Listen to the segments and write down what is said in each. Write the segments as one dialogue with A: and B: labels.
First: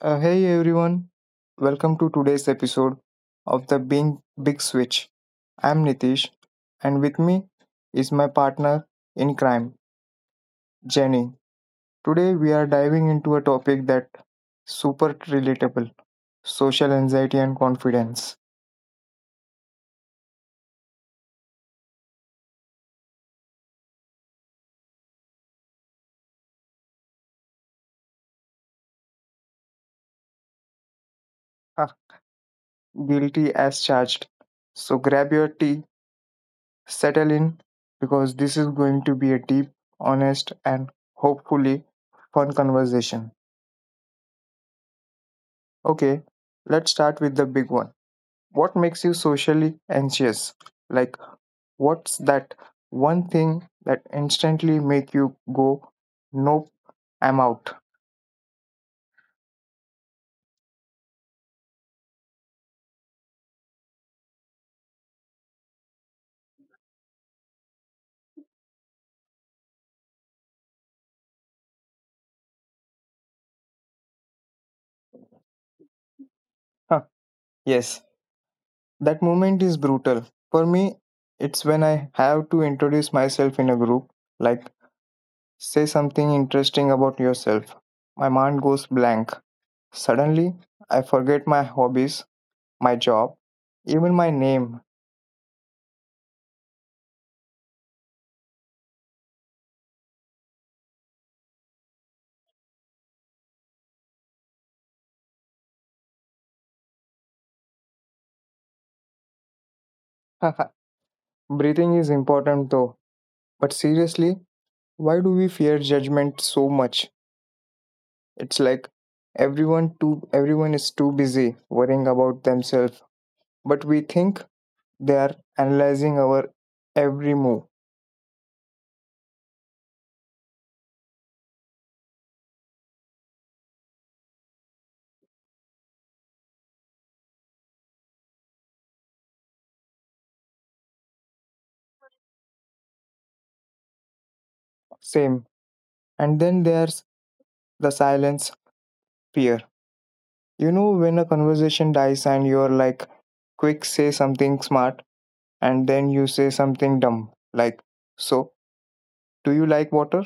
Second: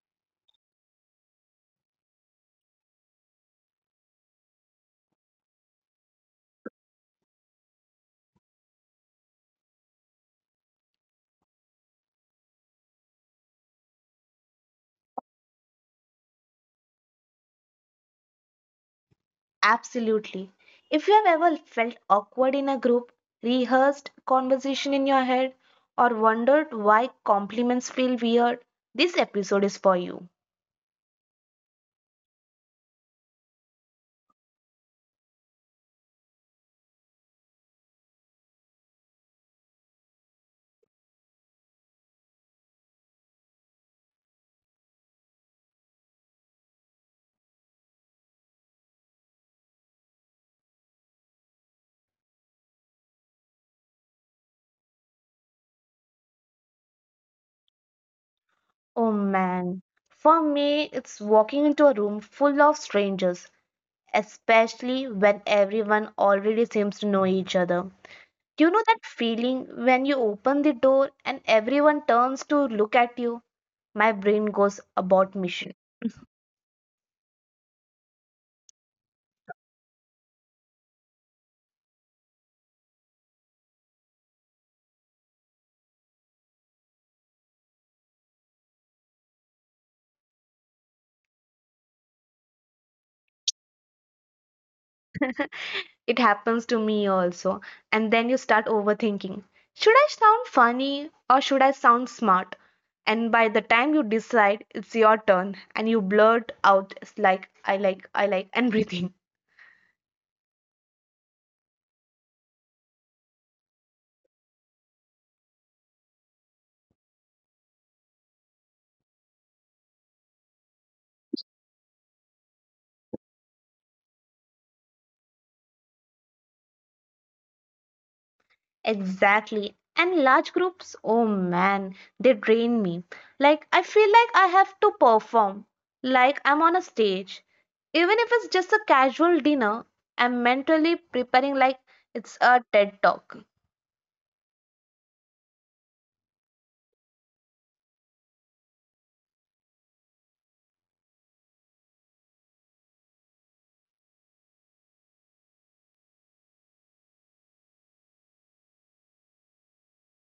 A: Hey everyone, welcome to today's episode of the Being Big Switch. I'm Nitish, and with me is my partner in crime, Jenny. Today we are diving into a topic that super relatable: social anxiety and confidence.
B: Absolutely. If you have ever felt awkward in a group, rehearsed conversation in your head, or wondered why compliments feel weird, this episode is for you.
A: Ah, Guilty as charged. So grab your tea, settle in, because this is going to be a deep, honest, and hopefully fun conversation. Okay, let's start with the big one, what makes you socially anxious, like what's that one thing that instantly make you go nope, I'm out.
B: Oh man, for me, it's walking into a room full of strangers, especially when everyone already seems to know each other. You know that feeling when you open the door and everyone turns to look at you? My brain goes about mission.
A: Huh, yes, that moment is brutal. For me, it's when I have to introduce myself in a group, like say something interesting about yourself. My mind goes blank. Suddenly I forget my hobbies, my job, even my name.
B: It happens to me also. And then you start overthinking. Should I sound funny or should I sound smart? And by the time you decide, it's your turn and you blurt out it's like I like and breathing.
A: Breathing is important though, but seriously, why do we fear judgment so much? It's like everyone is too busy worrying about themselves, but we think they are analyzing our every move.
B: Exactly. And large groups, oh man, they drain me. Like I feel like I have to perform like I'm on a stage. Even if it's just a casual dinner, I'm mentally preparing like it's a TED talk.
A: Same. And then there's the silence fear. You know when a conversation dies and you're like quick say something smart, and then you say something dumb like, so do you like water?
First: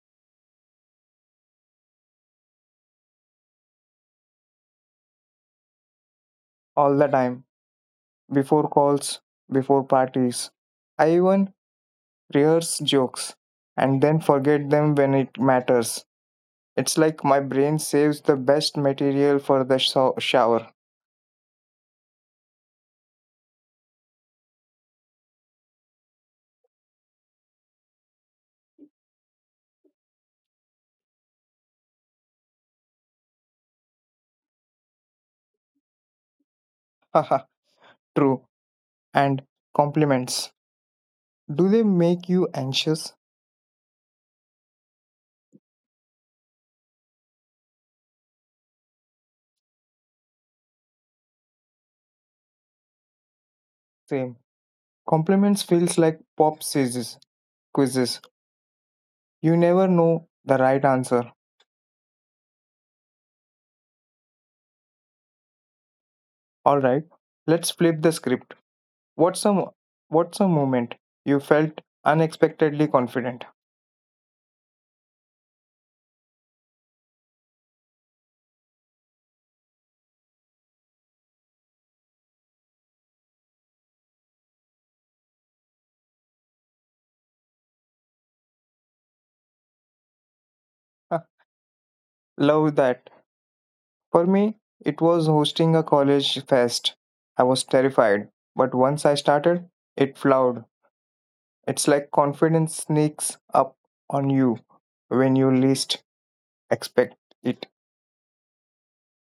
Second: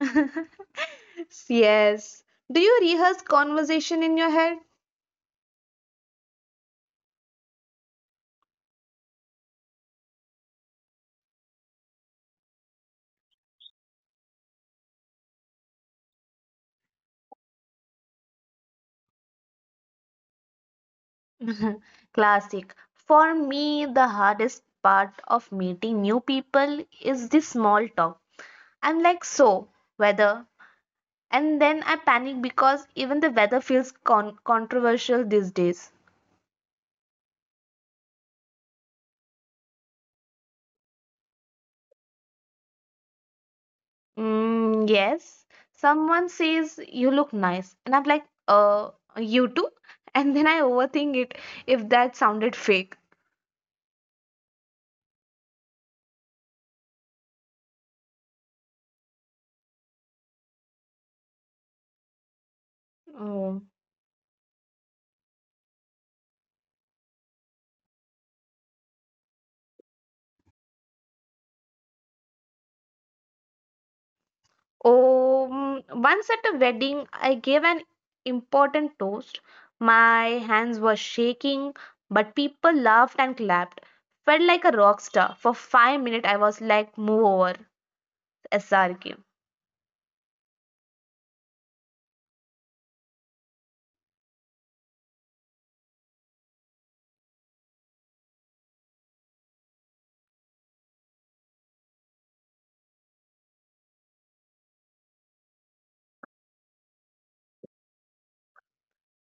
B: Yes. Do you rehearse conversation in your head?
A: All the time. Before calls, before parties, I even rehearse jokes, and then forget them when it matters. It's like my brain saves the best material for the shower.
B: Classic. For me, the hardest part of meeting new people is the small talk. I'm like, so, weather. And then I panic because even the weather feels controversial these days.
A: Haha, True. And compliments. Do they make you anxious?
B: Mm, yes. Someone says, you look nice. And I'm like, you too? And then I overthink it if that sounded fake.
A: Same. Compliments feels like pop quizzes. You never know the right answer.
B: Mm.
A: All right, let's flip the script. What's a mo- what's a moment you felt unexpectedly confident?
B: Once at a wedding, I gave an important toast. My hands were shaking, but people laughed and clapped. Felt like a rock star. For 5 minutes, I was like, move over, SRK.
A: Love that. For me, it was hosting a college fest. I was terrified, but once I started, it flowed. It's like confidence sneaks up on you when you least expect it.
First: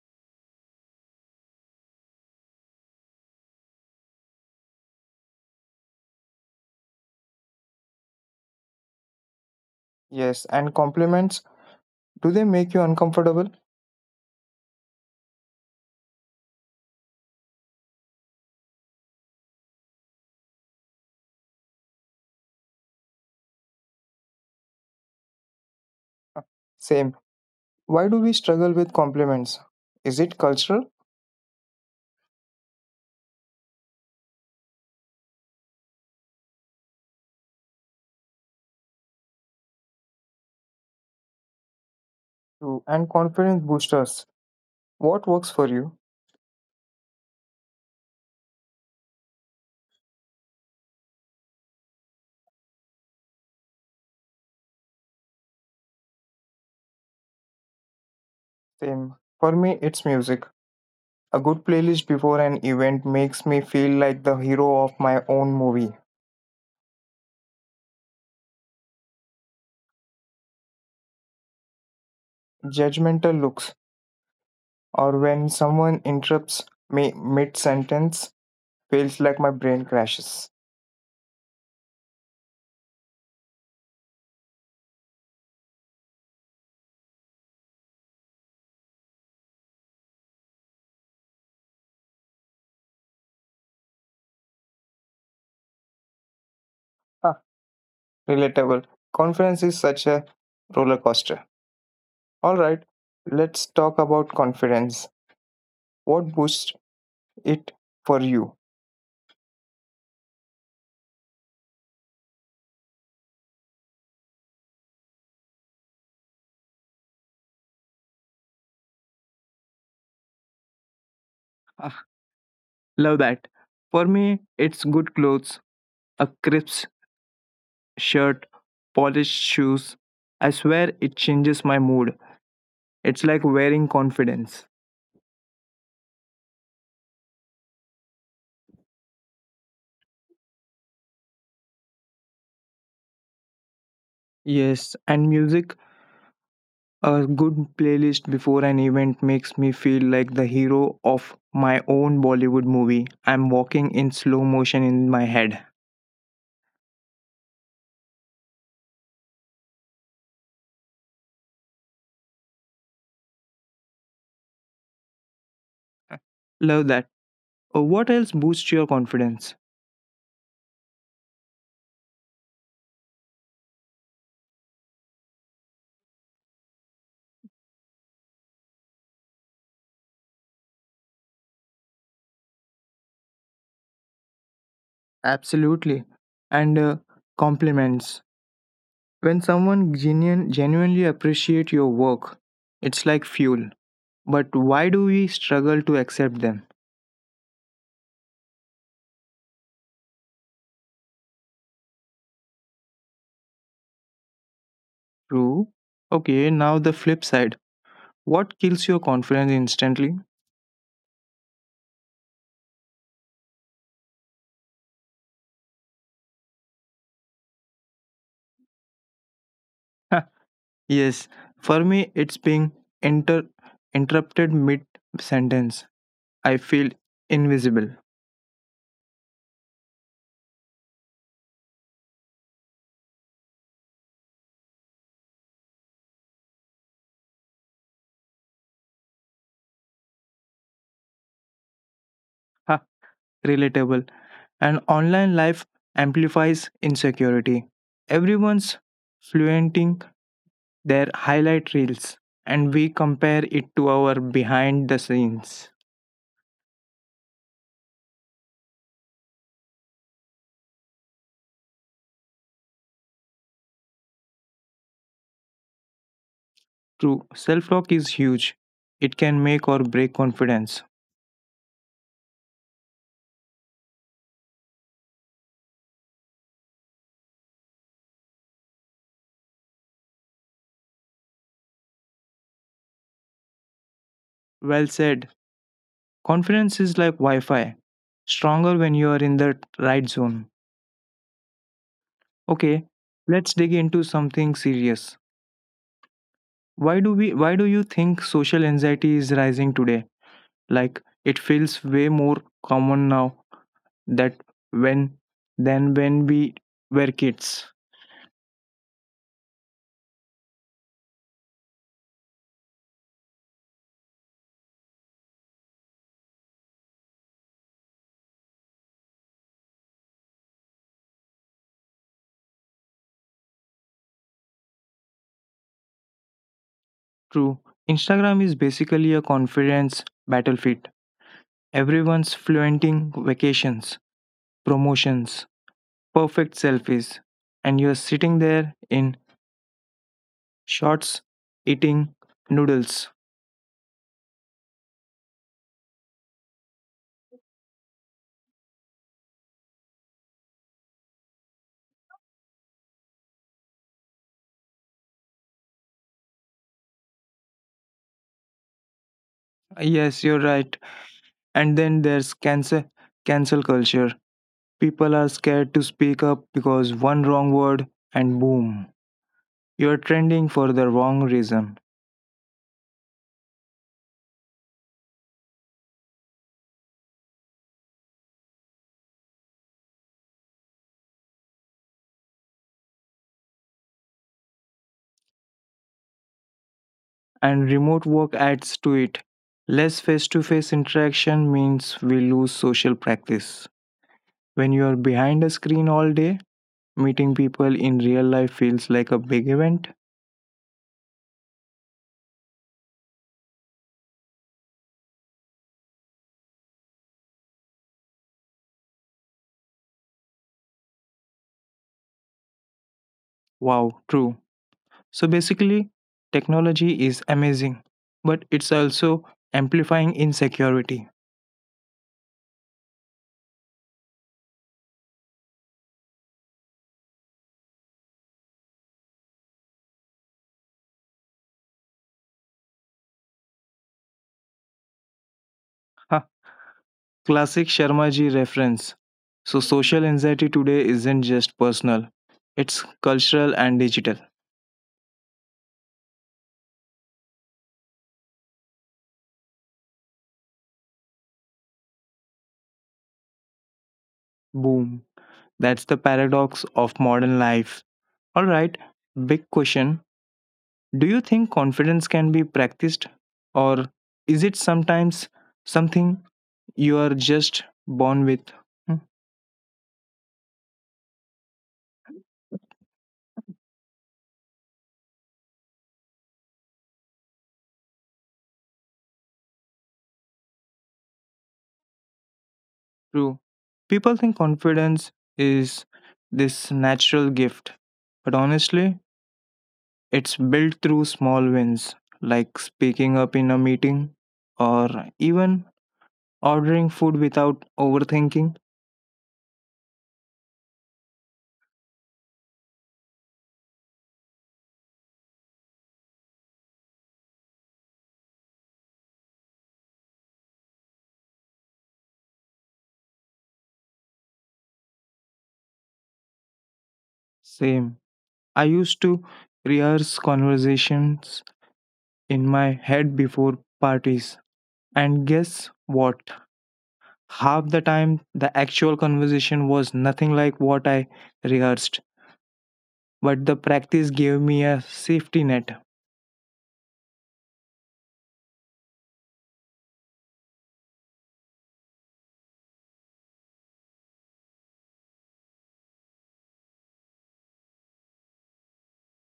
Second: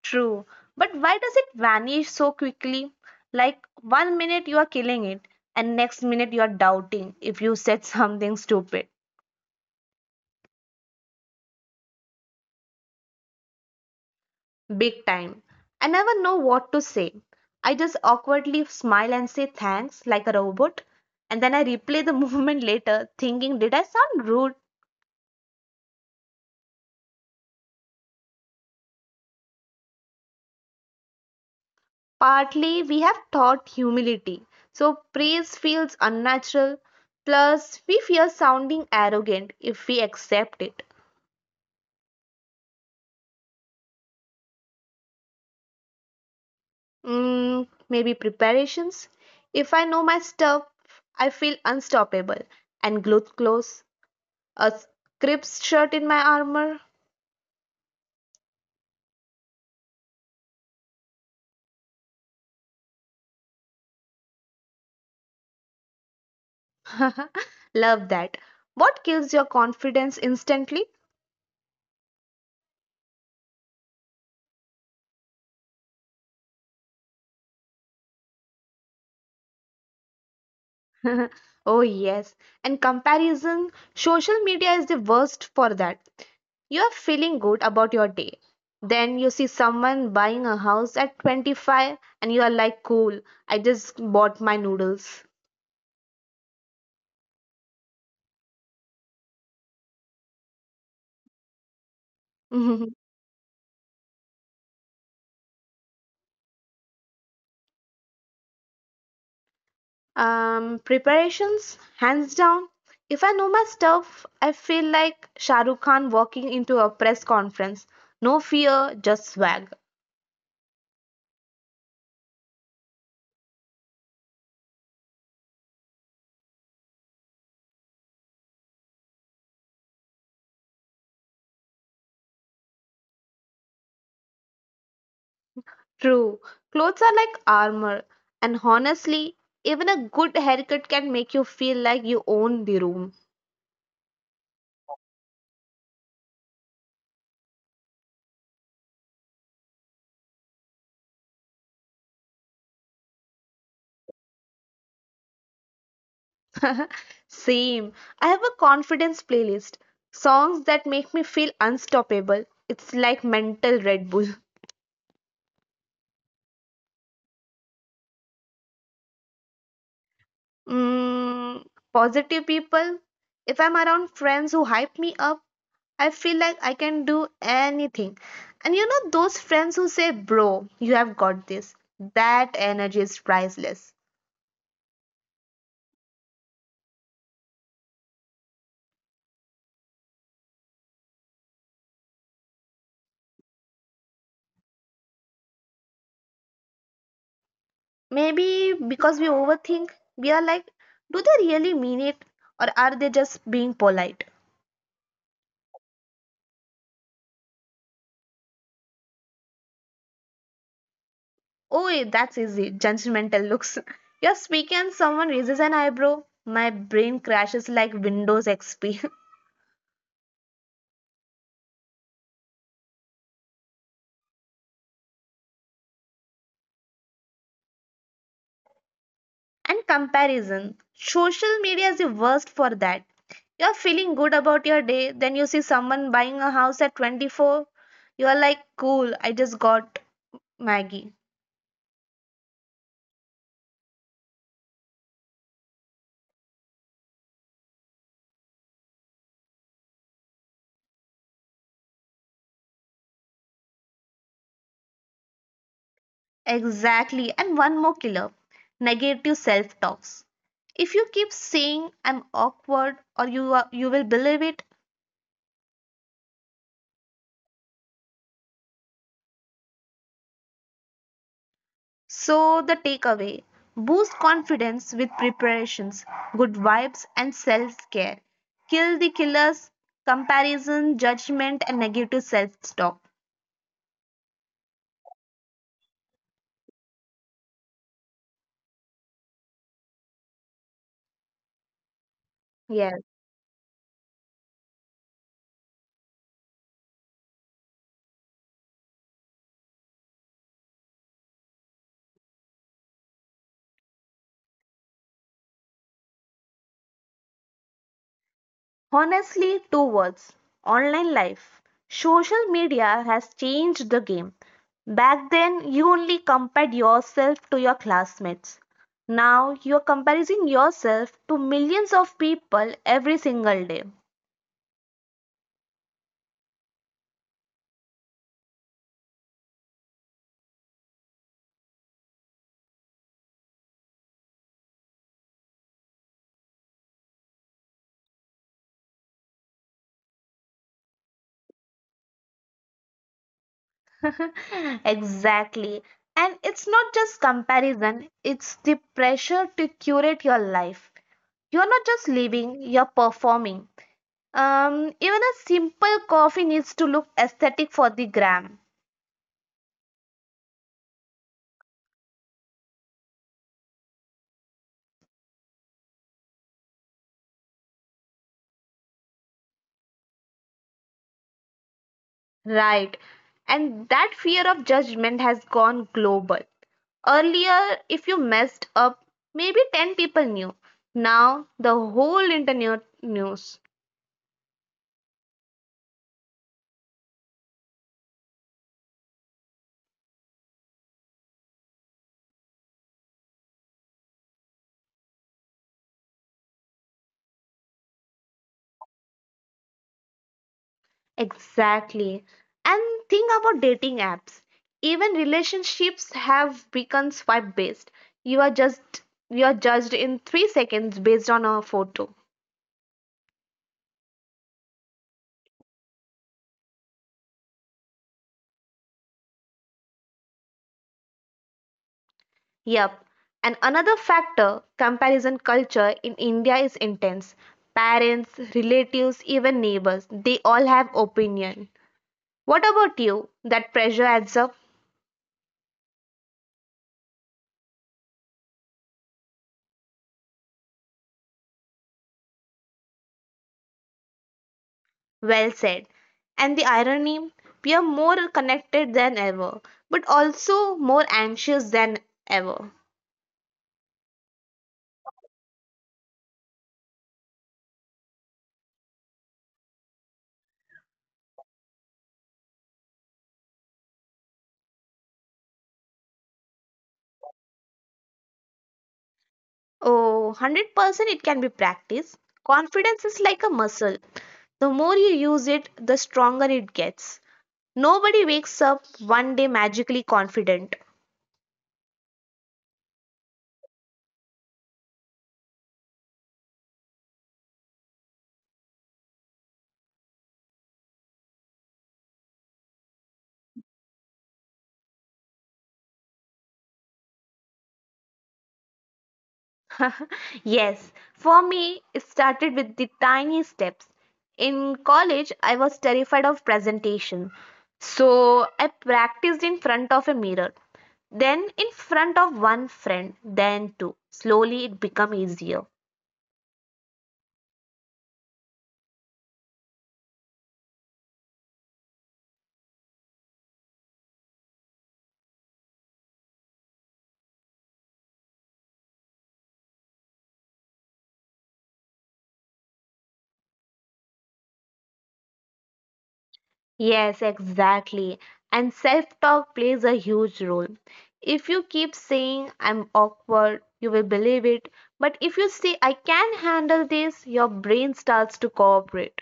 B: True. But why does it vanish so quickly? Like, one minute you are killing it, and next minute you are doubting if you said something stupid.
A: Yes, and compliments, do they make you uncomfortable?
B: Big time. I never know what to say. I just awkwardly smile and say thanks like a robot. And then I replay the movement later, thinking, did I sound rude?
A: Same. Why do we struggle with compliments? Is it cultural?
B: Partly, we have taught humility. So praise feels unnatural. Plus, we fear sounding arrogant if we accept it.
A: True. And confidence boosters. What works for you?
B: Maybe preparations. If I know my stuff, I feel unstoppable and glued close. A crisp shirt in my armor.
A: Same. For me, it's music. A good playlist before an event makes me feel like the hero of my own movie.
B: Love that. What kills your confidence instantly?
A: Judgmental looks, or when someone interrupts me mid sentence, feels like my brain crashes.
B: Oh, yes. And comparison, social media is the worst for that. You are feeling good about your day. Then you see someone buying a house at 25 and you are like, cool, I just bought my noodles.
A: Ah, Relatable. Confidence is such a roller coaster. All right, let's talk about confidence. What boosts it for you?
B: Preparations, hands down. If I know my stuff, I feel like Shahrukh Khan walking into a press conference. No fear, just swag.
A: Ah, Love that. For me, it's good clothes, a crisp shirt, polished shoes. I swear it changes my mood. It's like wearing confidence.
B: True, clothes are like armor, and honestly, even a good haircut can make you feel like you own the room.
A: Yes, and music. A good playlist before an event makes me feel like the hero of my own Bollywood movie. I'm walking in slow motion in my head.
B: Same. I have a confidence playlist. Songs that make me feel unstoppable. It's like mental Red Bull.
A: Love that. What else boosts your confidence?
B: Mm, positive people. If I'm around friends who hype me up, I feel like I can do anything. And you know, those friends who say, Bro, you have got this. That energy is priceless.
A: Absolutely. And compliments. When someone genuinely appreciate your work, it's like fuel. But why do we struggle to accept them?
B: Maybe because we overthink, we are like, do they really mean it or are they just being polite?
A: True. Okay, now the flip side. What kills your confidence instantly?
B: Oh, that's easy. Judgmental looks. You are speaking, and someone raises an eyebrow. My brain crashes like Windows XP.
A: Yes, for me, it's being inter- interrupted mid sentence. I feel invisible,
B: And comparison. Social media is the worst for that. You're feeling good about your day, then you see someone buying a house at 24. You're like, cool, I just got Maggie.
A: ha, relatable, and online life amplifies insecurity. Everyone's fluenting their highlight reels, and we compare it to our behind the scenes.
B: Exactly. And one more killer negative self talks. If you keep saying I'm awkward or you are, you will believe it.
A: True, self talk is huge, it can make or break confidence.
B: So the takeaway, boost confidence with preparations, good vibes and self-care. Kill the killers, comparison, judgment and negative self-talk.
A: Well said, confidence is like Wi Fi, stronger when you are in the right zone. Okay,
B: Yes.
A: let's dig into something serious. Why do you think social anxiety is rising today? Like it feels way more common now that when than when we were kids.
B: Honestly, two words, online life. Social media has changed the game. Back then, you only compared yourself to your classmates. Now, you're comparing yourself to millions of people every single day.
A: True. Instagram is basically a confidence battlefield. Everyone's flaunting vacations, promotions, perfect selfies, and you're sitting there in shorts eating noodles.
B: Exactly. And it's not just comparison, it's the pressure to curate your life. You're not just living, you're performing. Even a simple coffee needs to look aesthetic for the gram.
A: Yes, you're right. And then there's cancel culture. People are scared to speak up because one wrong word and boom, you're trending for the wrong reason.
B: Right. And that fear of judgment has gone global. Earlier, if you messed up, maybe 10 people knew. Now, the whole internet news.
A: And remote work adds to it. Less face-to-face interaction means we lose social practice. When you are behind a screen all day, meeting people in real life feels like a big event.
B: Exactly. And think about dating apps. Even relationships have become swipe based. You are just you are judged in 3 seconds based on a photo.
A: Wow, true. So basically, technology is amazing, but it's also amplifying insecurity.
B: Yep. And another factor, comparison culture in India is intense. Parents, relatives, even neighbors, they all have opinion. What about you? That pressure adds up?
A: Classic Sharmaji reference. So, social anxiety today isn't just personal, it's cultural and digital.
B: Well said. And the irony, we are more connected than ever, but also more anxious than ever.
A: Boom. That's the paradox of modern life. All right, big question. Do you think confidence can be practiced, or is it sometimes something you are just born with? Hmm,
B: Oh, 100% it can be practiced. Confidence is like a muscle. The more you use it, the stronger it gets. Nobody wakes up one day magically confident.
A: true. People think confidence is this natural gift, but honestly, it's built through small wins, like speaking up in a meeting or even ordering food without overthinking.
B: Yes, for me, it started with the tiny steps. In college, I was terrified of presentation. So I practiced in front of a mirror, then in front of one friend, then two. Slowly, it became easier.
A: Same. I used to rehearse conversations in my head before parties. And guess what? Half the time, the actual conversation was nothing like what I rehearsed, but the practice gave me a safety net.
B: Yes, exactly. And self talk plays a huge role. If you keep saying, I'm awkward, you will believe it. But if you say, I can handle this, your brain starts to cooperate.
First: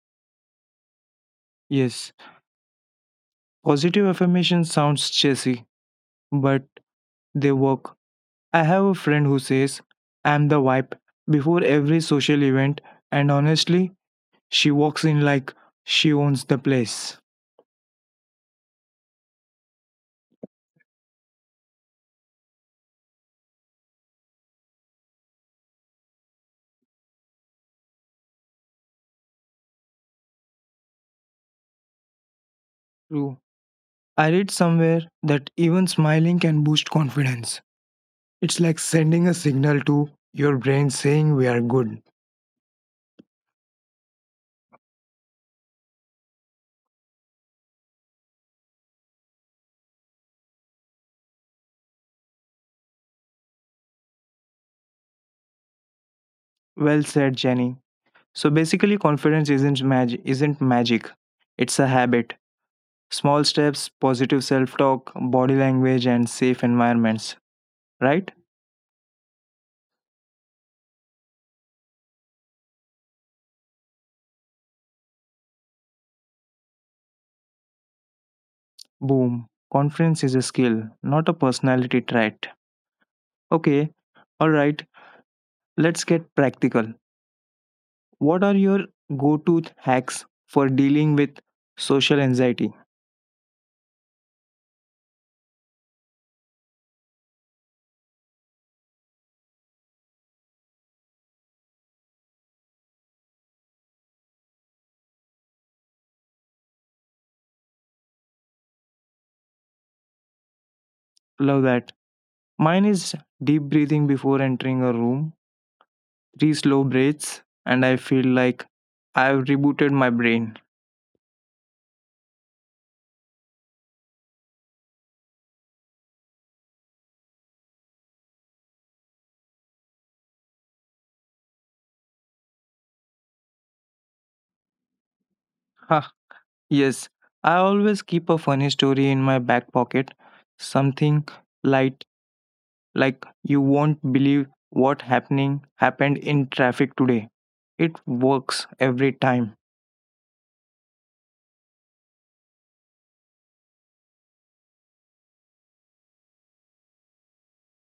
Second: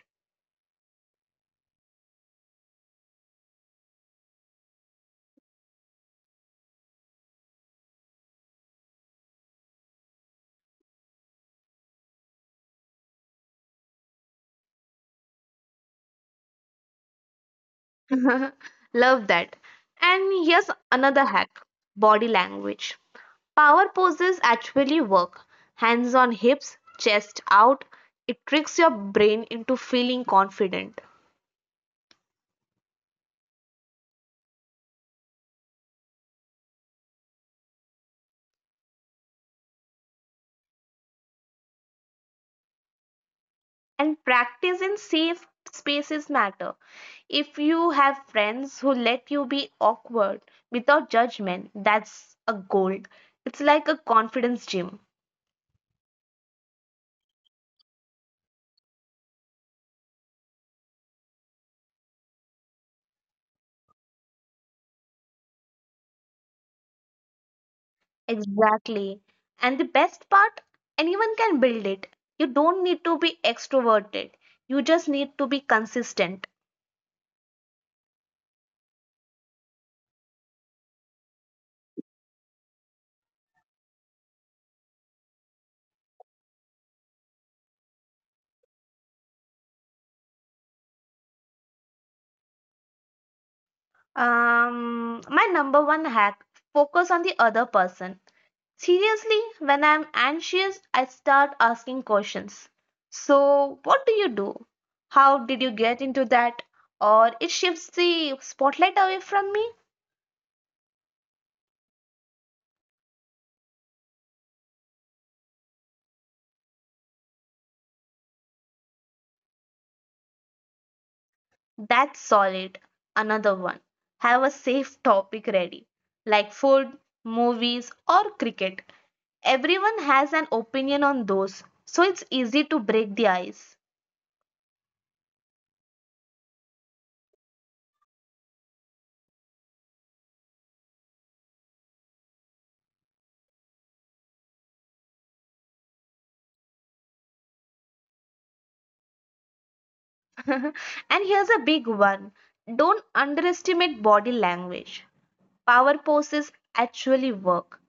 A: Yes, positive affirmation sounds cheesy, but they work. I have a friend who says, I'm the wipe before every social event, and honestly, she walks in like she owns the place.
B: Love that. And here's another hack, body language. Power poses actually work. Hands on hips, chest out. It tricks your brain into feeling confident.
A: True. I read somewhere that even smiling can boost confidence. It's like sending a signal to your brain saying we are good.
B: And practice in safe spaces matter. If you have friends who let you be awkward without judgment, that's a gold. It's like a confidence gym.
A: Well said, Jenny. So basically confidence isn't magic. It's a habit. Small steps, positive self-talk, body language and safe environments, right?
B: Exactly. And the best part, anyone can build it. You don't need to be extroverted. You just need to be consistent.
A: Boom. Confidence is a skill, not a personality trait. Okay, alright, let's get practical. What are your go to hacks for dealing with social anxiety?
B: My number one hack, focus on the other person. Seriously, when I'm anxious, I start asking questions. So, what do you do? How did you get into that? Or it shifts the spotlight away from me?
A: Love that. Mine is deep breathing before entering a room, three slow breaths, and I feel like I've rebooted my brain.
B: That's solid. Another one. Have a safe topic ready, like food, movies, or cricket. Everyone has an opinion on those, so it's easy to break the ice.
A: Ha, yes. I always keep a funny story in my back pocket, something light like you won't believe what happening happened in traffic today. It works every time.
B: And here's a big one, don't underestimate body language. Power poses actually work.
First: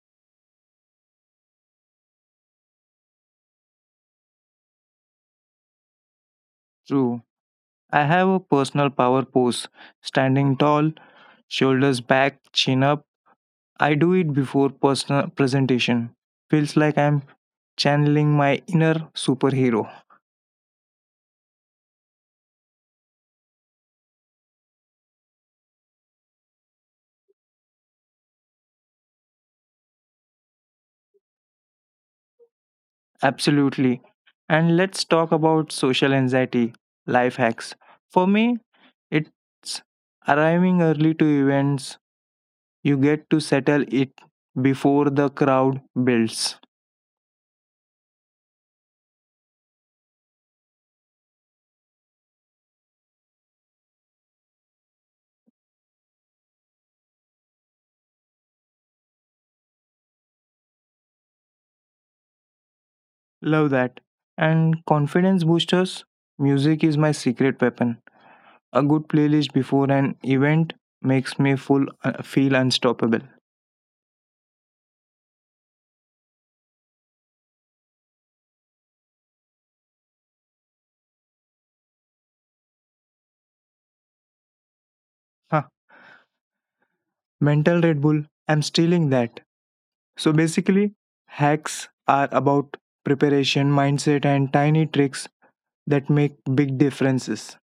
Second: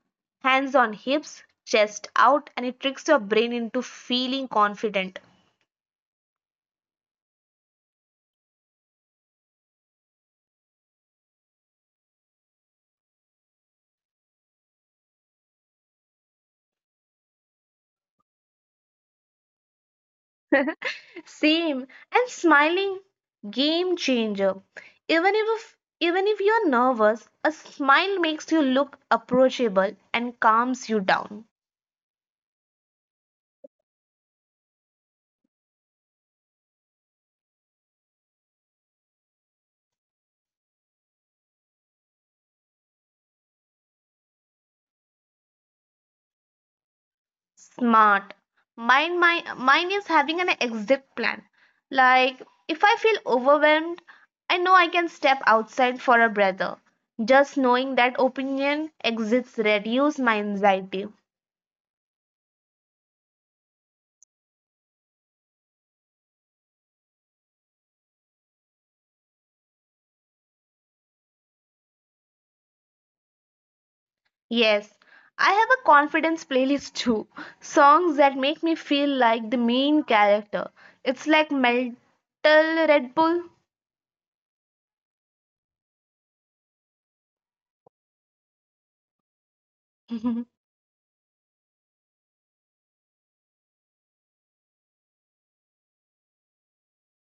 B: Hands on hips, chest out, and it tricks your brain into feeling confident.
A: True. I have a personal power pose, standing tall, shoulders back, chin up. I do it before personal presentation. Feels like I'm channeling my inner superhero.
B: Same. And smiling, game changer. Even if you're nervous, a smile makes you look approachable and calms you down.
A: Absolutely. And let's talk about social anxiety life hacks. For me, it's arriving early to events. You get to settle it before the crowd builds.
B: Smart. Mine is having an exit plan. Like, if I feel overwhelmed, I know I can step outside for a breather. Just knowing that opinion exists reduces my anxiety.
A: Love that. And confidence boosters, music is my secret weapon. A good playlist before an event makes me feel unstoppable.
B: Yes, I have a confidence playlist too. Songs that make me feel like the main character. It's like mental Red Bull.
A: Huh. Mental Red Bull, I'm stealing that. So basically, hacks are about preparation, mindset, and tiny tricks that make big differences.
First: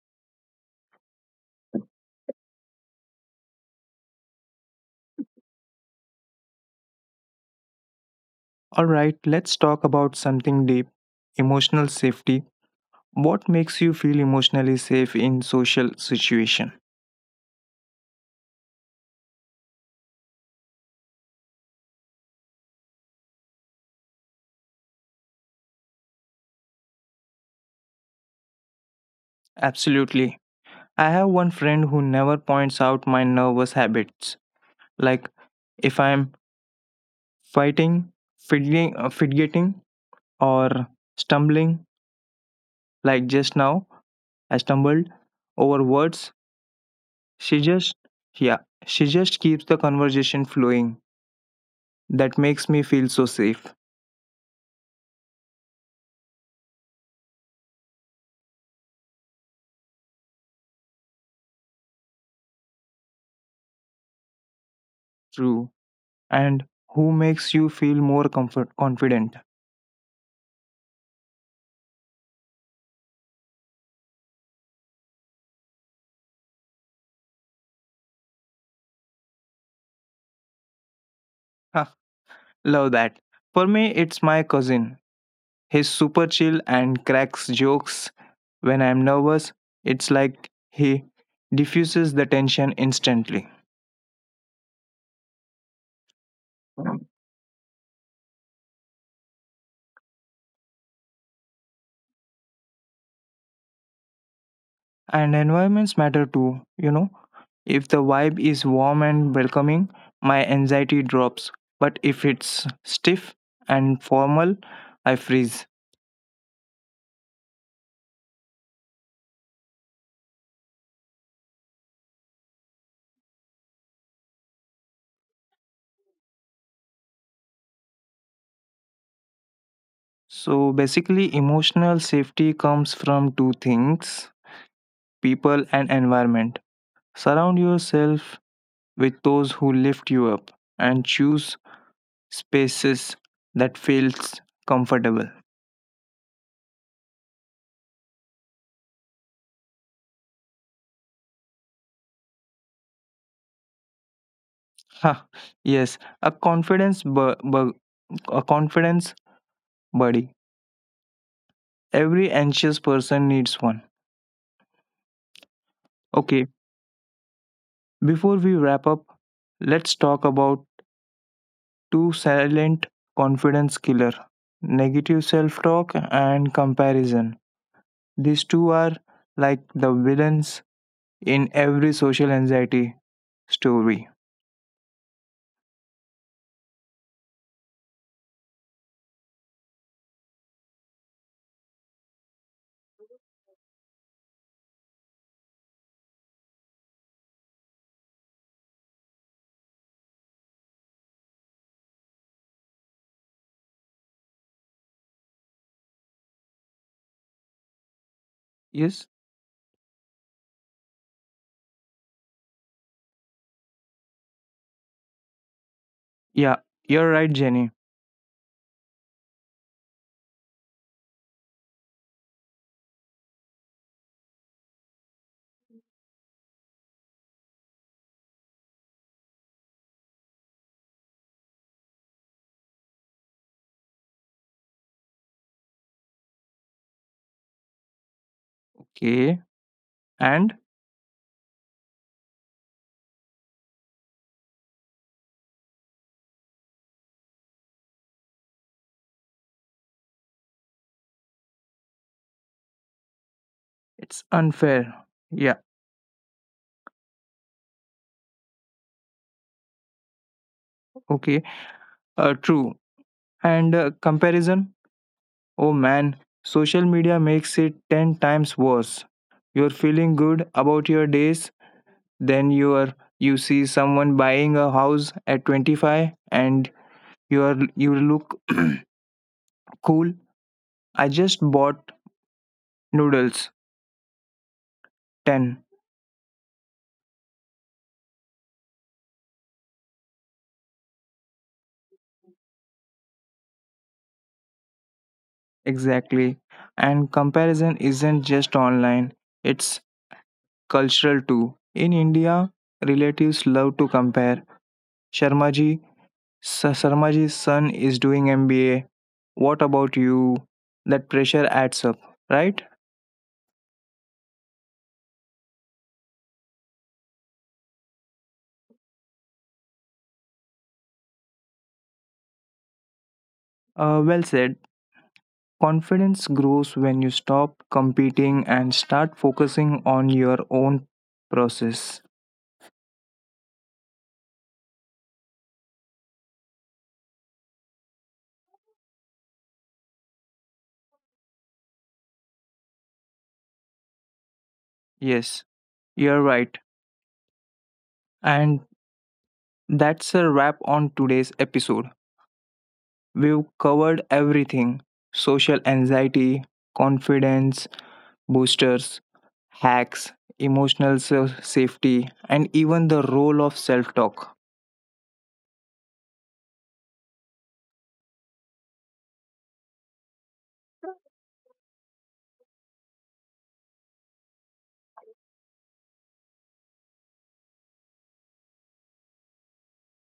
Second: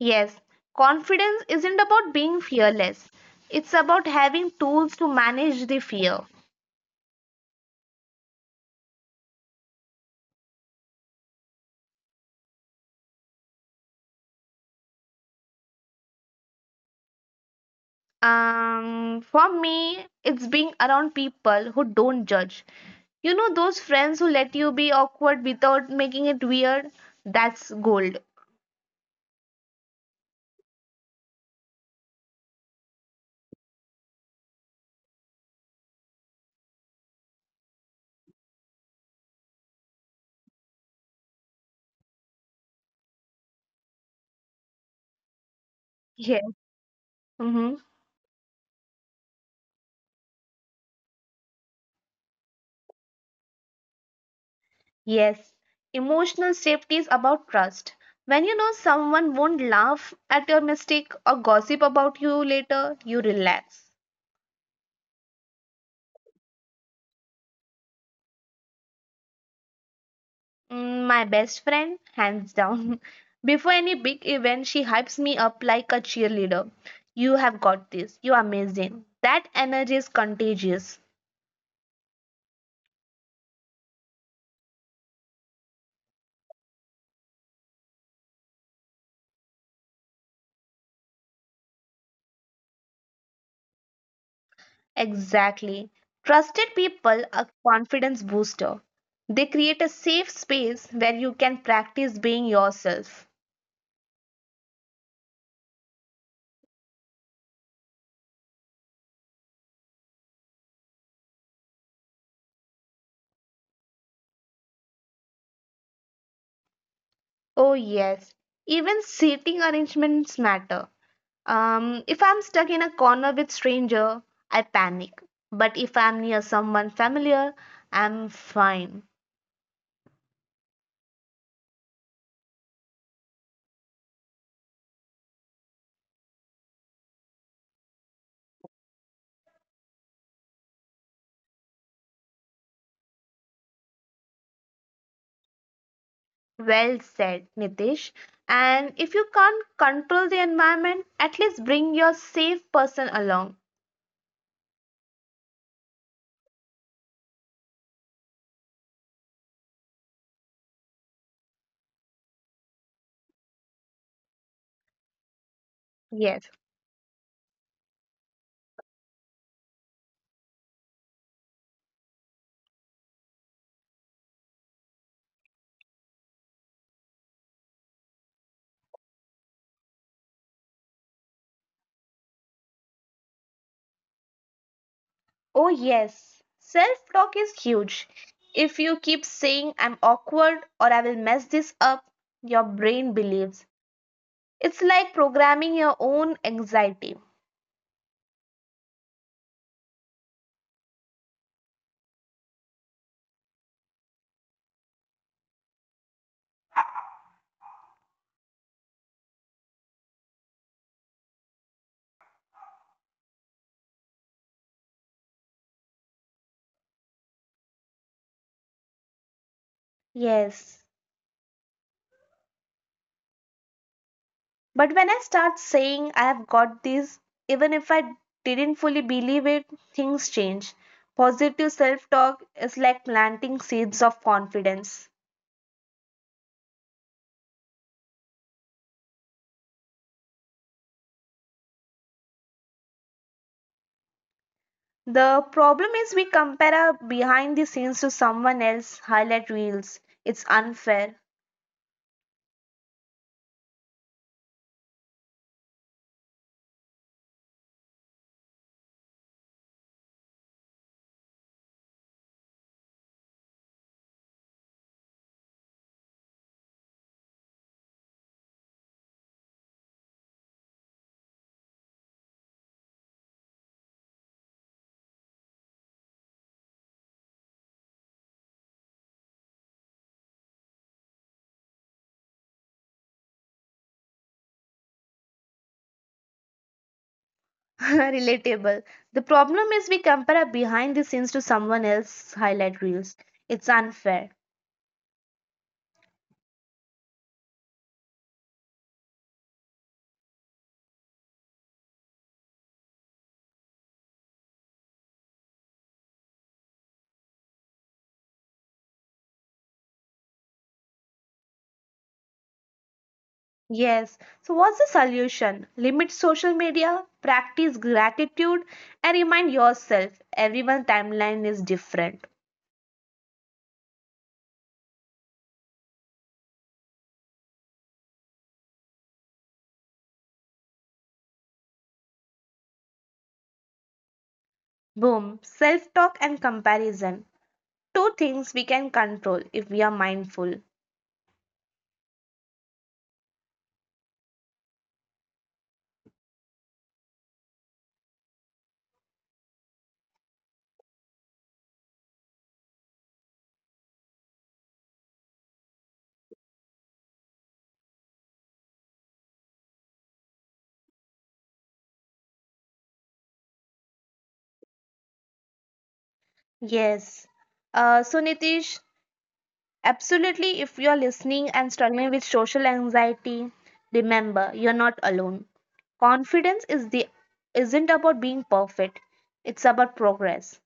B: Yes, confidence isn't about being fearless. It's about having tools to manage the fear.
A: All right, let's talk about something deep, emotional safety. What makes you feel emotionally safe in social situation?
B: For me, it's being around people who don't judge. You know, those friends who let you be awkward without making it weird? That's gold.
A: Absolutely. I have one friend who never points out my nervous habits, like if I'm fighting, fidgeting or stumbling, like just now I stumbled over
B: Yes.
A: words.
B: Mm-hmm.
A: She just Yeah, she just keeps the conversation flowing. That makes me feel so safe.
B: Yes. Emotional safety is about trust. When you know someone won't laugh at your mistake or gossip about you later, you relax.
A: True. And who makes you feel more comfort confident?
B: My best friend, hands down. Before any big event, she hypes me up like a cheerleader. You have got this. You are amazing. That energy is contagious.
A: Ha, Love that. For me, it's my cousin. He's super chill and cracks jokes when I'm nervous. It's like he diffuses the tension instantly.
B: Exactly. Trusted people are confidence booster. They create a safe space where you can practice being yourself.
A: And environments matter too, you know. If the vibe is warm and welcoming, my anxiety drops. But if it's stiff and formal, I freeze.
B: Oh yes, even seating arrangements matter. If I'm stuck in a corner with stranger, I panic. But if I'm near someone familiar, I'm fine.
A: So basically, emotional safety comes from two things, people and environment. Surround yourself with those who lift you up and choose spaces that feels comfortable.
B: Well said, Nitish. And if you can't control the environment, at least bring your safe person along.
A: Ha, yes, a a confidence buddy. Every anxious person needs one.
B: Yes.
A: Okay, before we wrap up, let's talk about two silent confidence killer, negative self-talk and comparison. These two are like the villains in every social anxiety story.
B: Oh, yes. Self talk is huge. If you keep saying, I'm awkward or I will mess this up, your brain believes. It's like programming your own anxiety.
A: Yes? Yeah, you're right, Jenny.
B: Yes. But when I start saying I have got this, even if I didn't fully believe it, things change. Positive self talk is like planting seeds of confidence.
A: Okay. And
B: The problem is we compare our behind the scenes to someone else's highlight reels. It's unfair.
A: it's unfair. Yeah, okay. True. And comparison? Oh man, social media makes it 10 times worse. You're feeling good about your days, then you see someone buying a house at 25 and you look cool. I just bought noodles 10
B: Relatable. The problem is we compare our behind the scenes to someone else's highlight reels. It's unfair.
A: exactly. And comparison isn't just online. It's cultural too. In India, relatives love to compare. Sharma ji Sarmaji's son is doing MBA. What about you? That pressure adds up, right?
B: Yes. So, what's the solution? Limit social media, practice gratitude, and remind yourself everyone's timeline is different.
A: Well said. Confidence grows when you stop competing and start focusing on your own process.
B: Boom. Self talk and comparison. Two things we can control if we are mindful.
A: Yes, you're right. And that's a wrap on today's episode. We've covered everything, social anxiety, confidence, boosters, hacks, emotional safety, and even the role of self talk.
B: Yes. So, Nitish, absolutely, if you're listening and struggling with social anxiety, remember you're not alone. Confidence is the isn't about being perfect, it's about progress.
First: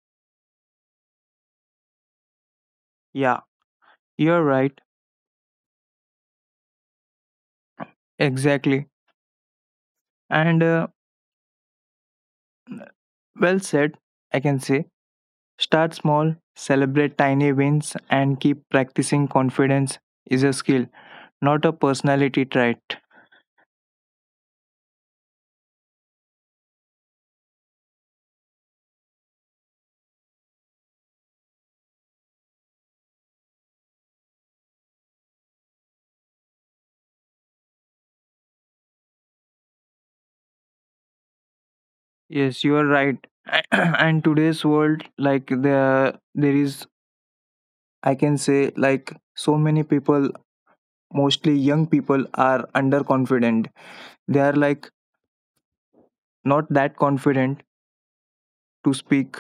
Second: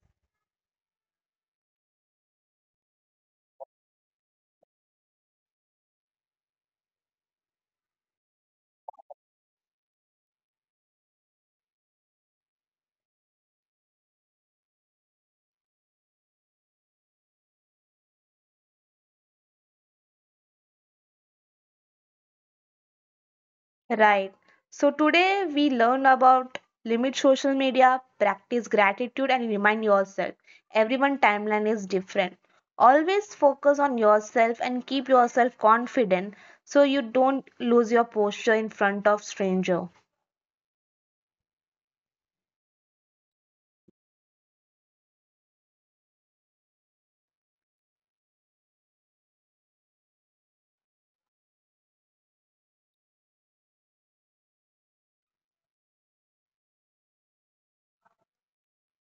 A: Yeah, you're right. Exactly. And well said, I can say. Start small, celebrate tiny wins, and keep practicing, confidence is a skill, not a personality trait.
B: Right. So today we learn about, limit social media, practice gratitude, and remind yourself. Everyone timeline is different. Always focus on yourself and keep yourself confident so you don't lose your posture in front of stranger.
A: Yes, you are right. And today's world, I can say, like so many people, mostly young people, are underconfident. They are like not that confident to speak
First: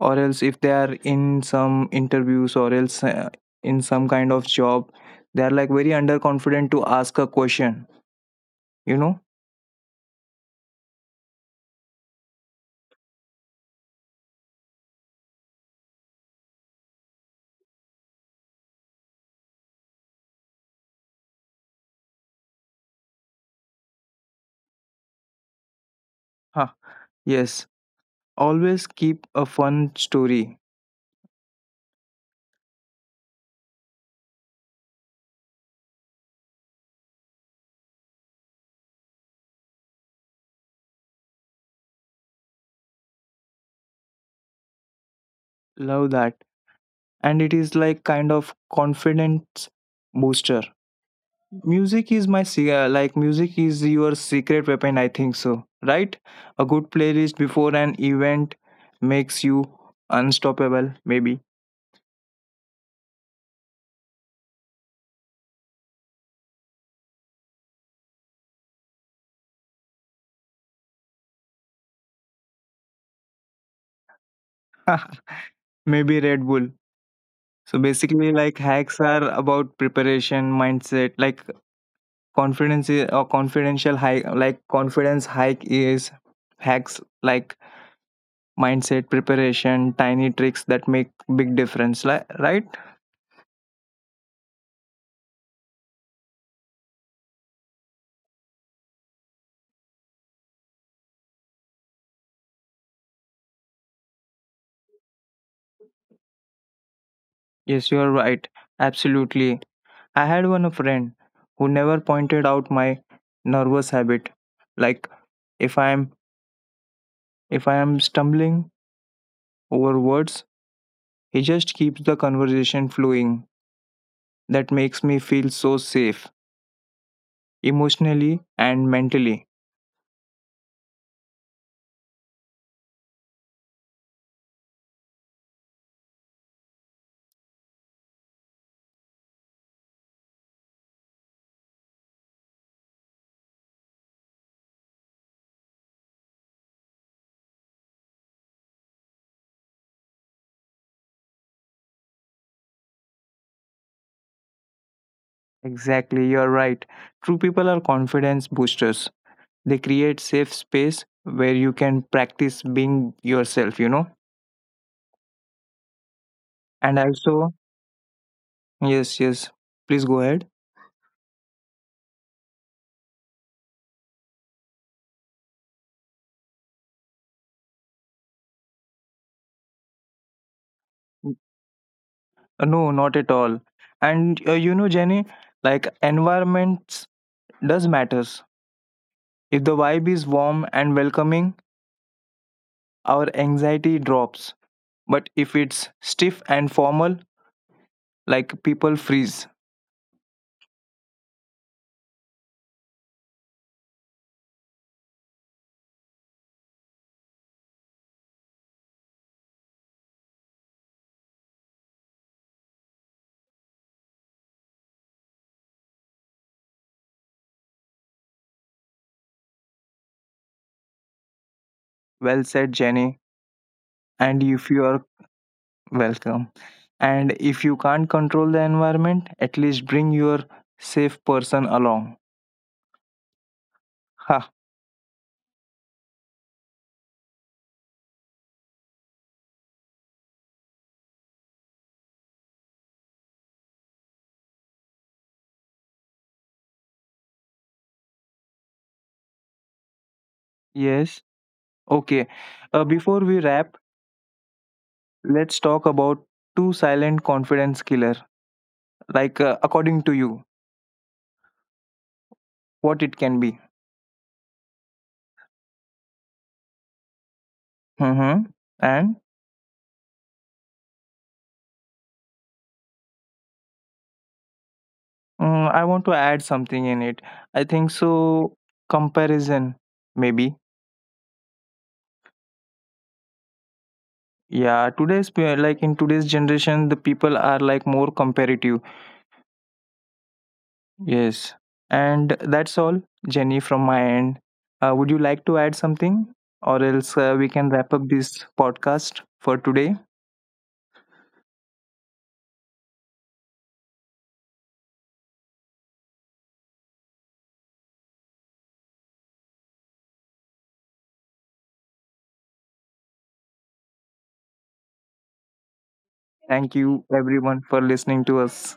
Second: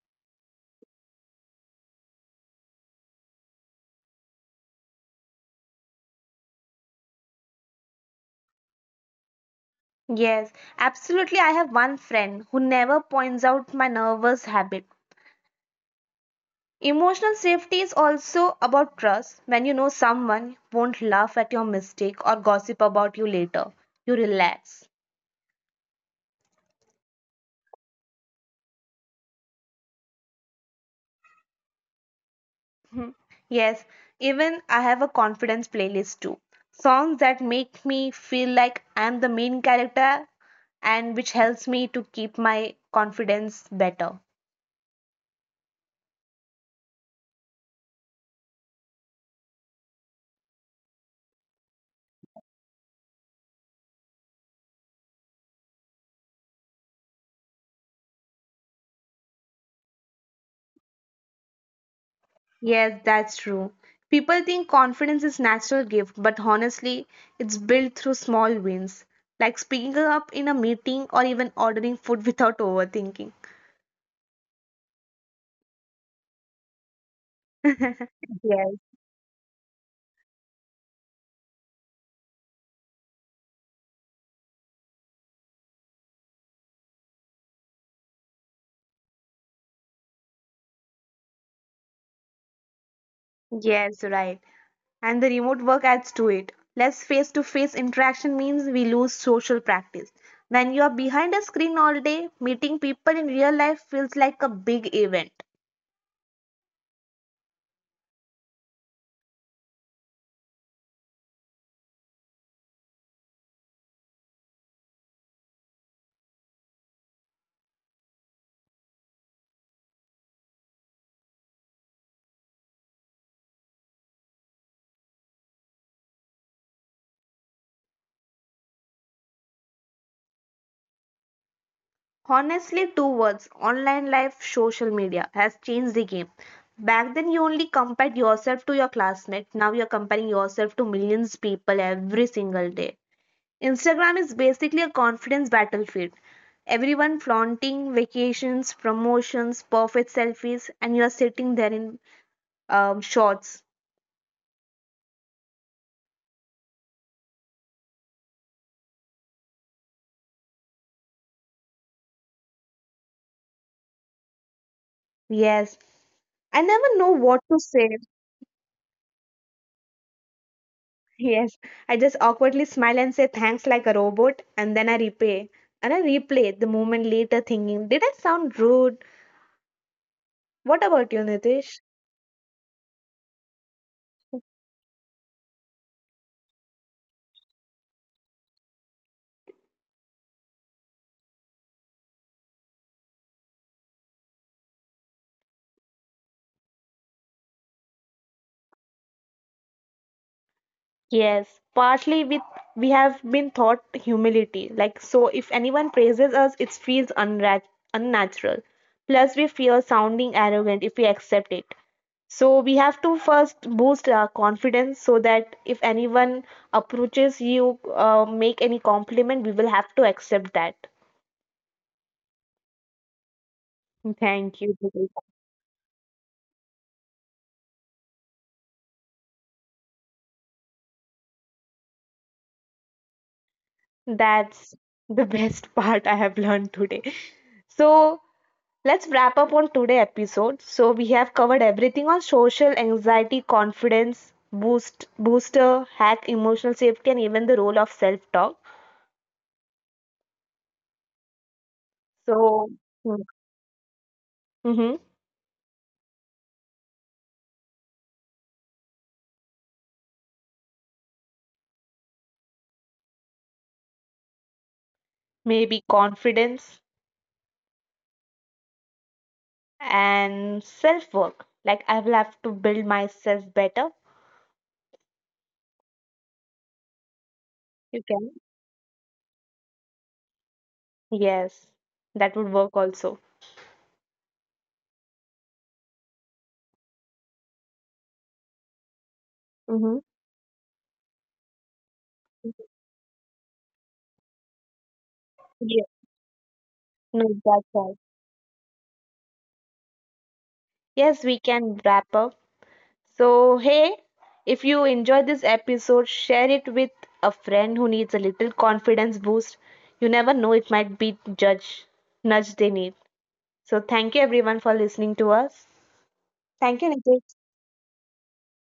A: or else if they are in some interviews or else in some kind of job, they are like very underconfident to ask a question, you know.
B: Yes, absolutely. I have one friend who never points out my nervous habit. Emotional safety is also about trust. When you know someone won't laugh at your mistake or gossip about you later, you relax.
A: huh yes, always keep a fun story.
B: Mhm. Yes, even I have a confidence playlist too. Songs that make me feel like I'm the main character and which helps me to keep my confidence better.
A: Love that. And it is like kind of confidence booster. Music is my like music is your secret weapon, I think so, right? A good playlist before an event makes you unstoppable maybe.
B: Yes, that's true. People think confidence is natural gift, but honestly, it's built through small wins, like speaking up in a meeting or even ordering food without overthinking.
A: Maybe Red Bull. So basically, like
B: Yes,
A: hacks are about preparation, mindset, like confidence is, or confidential hike, like confidence hike is hacks, like mindset, preparation, tiny tricks that make big difference. Like, right?
B: yes, right. And the remote work adds to it. Less face to face interaction means we lose social practice. When you are behind a screen all day, meeting people in real life feels like a big event.
A: Yes, you are right. Absolutely. I had one friend who never pointed out my nervous habit. Like if I'm if I am stumbling over words, he just keeps the conversation flowing. That makes me feel so safe emotionally and mentally.
B: Honestly, two words, online life, social media has changed the game. Back then, you only compared yourself to your classmates. Now, you're comparing yourself to millions of people every single day. Instagram is basically a confidence battlefield. Everyone flaunting vacations, promotions, perfect selfies, and you're sitting there in shorts.
A: Exactly, you're right. True people are confidence boosters. They create safe space where you can practice being yourself, you know.
B: Yes. I never
A: And
B: know what
A: also,
B: to say.
A: yes, yes. Please go ahead.
B: Yes. I just awkwardly smile and say thanks like a robot, and then I repay. And I replay the moment later thinking, did I sound rude? What about you, Nitish?
A: No, not at all. And you know, Jenny, like environments does matters. If the vibe is warm and welcoming, our anxiety drops. But if it's stiff and formal, like people freeze.
B: Yes, partly with we have been taught humility. Like so if anyone praises us, it feels unnatural. Plus we fear sounding arrogant if we accept it. So we have to first boost our confidence so that if anyone approaches you, make any compliment, we will have to accept that.
A: Well said, Jenny. And
B: Thank
A: if
B: you,
A: you are,
B: Deepika.
A: welcome. And if you can't control the environment, at least bring your safe person along. Ha,
B: That's the best part I have learned today. So let's wrap up on today's episode. So we have covered everything on social anxiety, confidence, booster, hack, emotional safety, and even the role of self-talk.
A: yes. Okay.
B: So
A: Before we wrap,
B: mhm,
A: let's talk about two silent confidence killer. Like, according to you, what it can be.
B: maybe confidence
A: Mm-hmm. And
B: and self-work. Like I will have to build myself better.
A: I want to add something in it. I think
B: You can.
A: so. Comparison, maybe.
B: Yes, that would work also.
A: Yeah, like in today's generation, the people are like more comparative.
B: Mm-hmm.
A: Yes. And that's all, Jenny, from my end. Would you like to add
B: Yeah,
A: something? Or else
B: no,
A: we
B: that's
A: can wrap
B: right.
A: up this podcast for today.
B: Yes, we can wrap up. So, hey, if you enjoyed this episode, share it with a friend who needs a little confidence boost. You never know, it might be judge nudge they need. So, thank you everyone for listening to us.
A: Thank
B: Thank you,
A: you,
B: Nitish.
A: everyone, for listening to us.